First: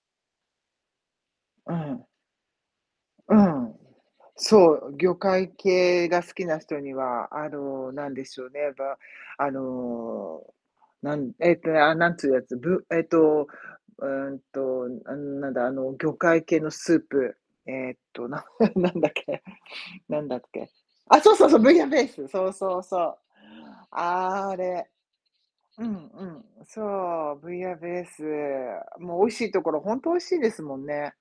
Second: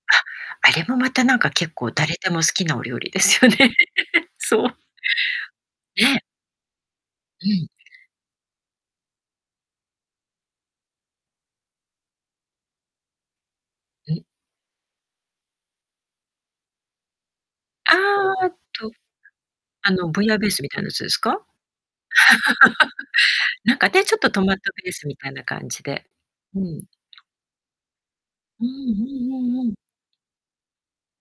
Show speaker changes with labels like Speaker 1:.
Speaker 1: あ、あれもまたなんか結
Speaker 2: う
Speaker 1: 構
Speaker 2: ん。
Speaker 1: 誰でも好きなお料理で
Speaker 2: う
Speaker 1: すよね。
Speaker 2: ん、
Speaker 1: そ
Speaker 2: そ
Speaker 1: う。
Speaker 2: う。魚介系
Speaker 1: ええ。
Speaker 2: が好きな人には、
Speaker 1: う
Speaker 2: あ
Speaker 1: ん。
Speaker 2: の、なんでしょうね、ば、あの、なんええとね、ああ、なんつうやつ、ぶええと、
Speaker 1: うん。
Speaker 2: うんと、あん、なんだ、あの、魚介系のスープ、え
Speaker 1: あ
Speaker 2: えと、な
Speaker 1: あ、
Speaker 2: んなん
Speaker 1: と
Speaker 2: なんだっけ
Speaker 1: あの、
Speaker 2: な
Speaker 1: ブイ
Speaker 2: ん
Speaker 1: ヤ
Speaker 2: だ
Speaker 1: ー
Speaker 2: っ
Speaker 1: ベースみ
Speaker 2: け。
Speaker 1: たいなやつです
Speaker 2: あ、そう
Speaker 1: か？
Speaker 2: そうそう、ブイヤンベースだ。そうそうそう。
Speaker 1: なんかあて、ちょっとトマ
Speaker 2: あ
Speaker 1: ト
Speaker 2: れ。
Speaker 1: ベースみたいな感じ
Speaker 2: うん
Speaker 1: で
Speaker 2: うん、う
Speaker 1: うん。
Speaker 2: そう。ブイヤベース。
Speaker 1: うんう
Speaker 2: もう美味
Speaker 1: ん
Speaker 2: しいと
Speaker 1: うんう
Speaker 2: こ
Speaker 1: ん。
Speaker 2: ろほんと美味しいですもんね。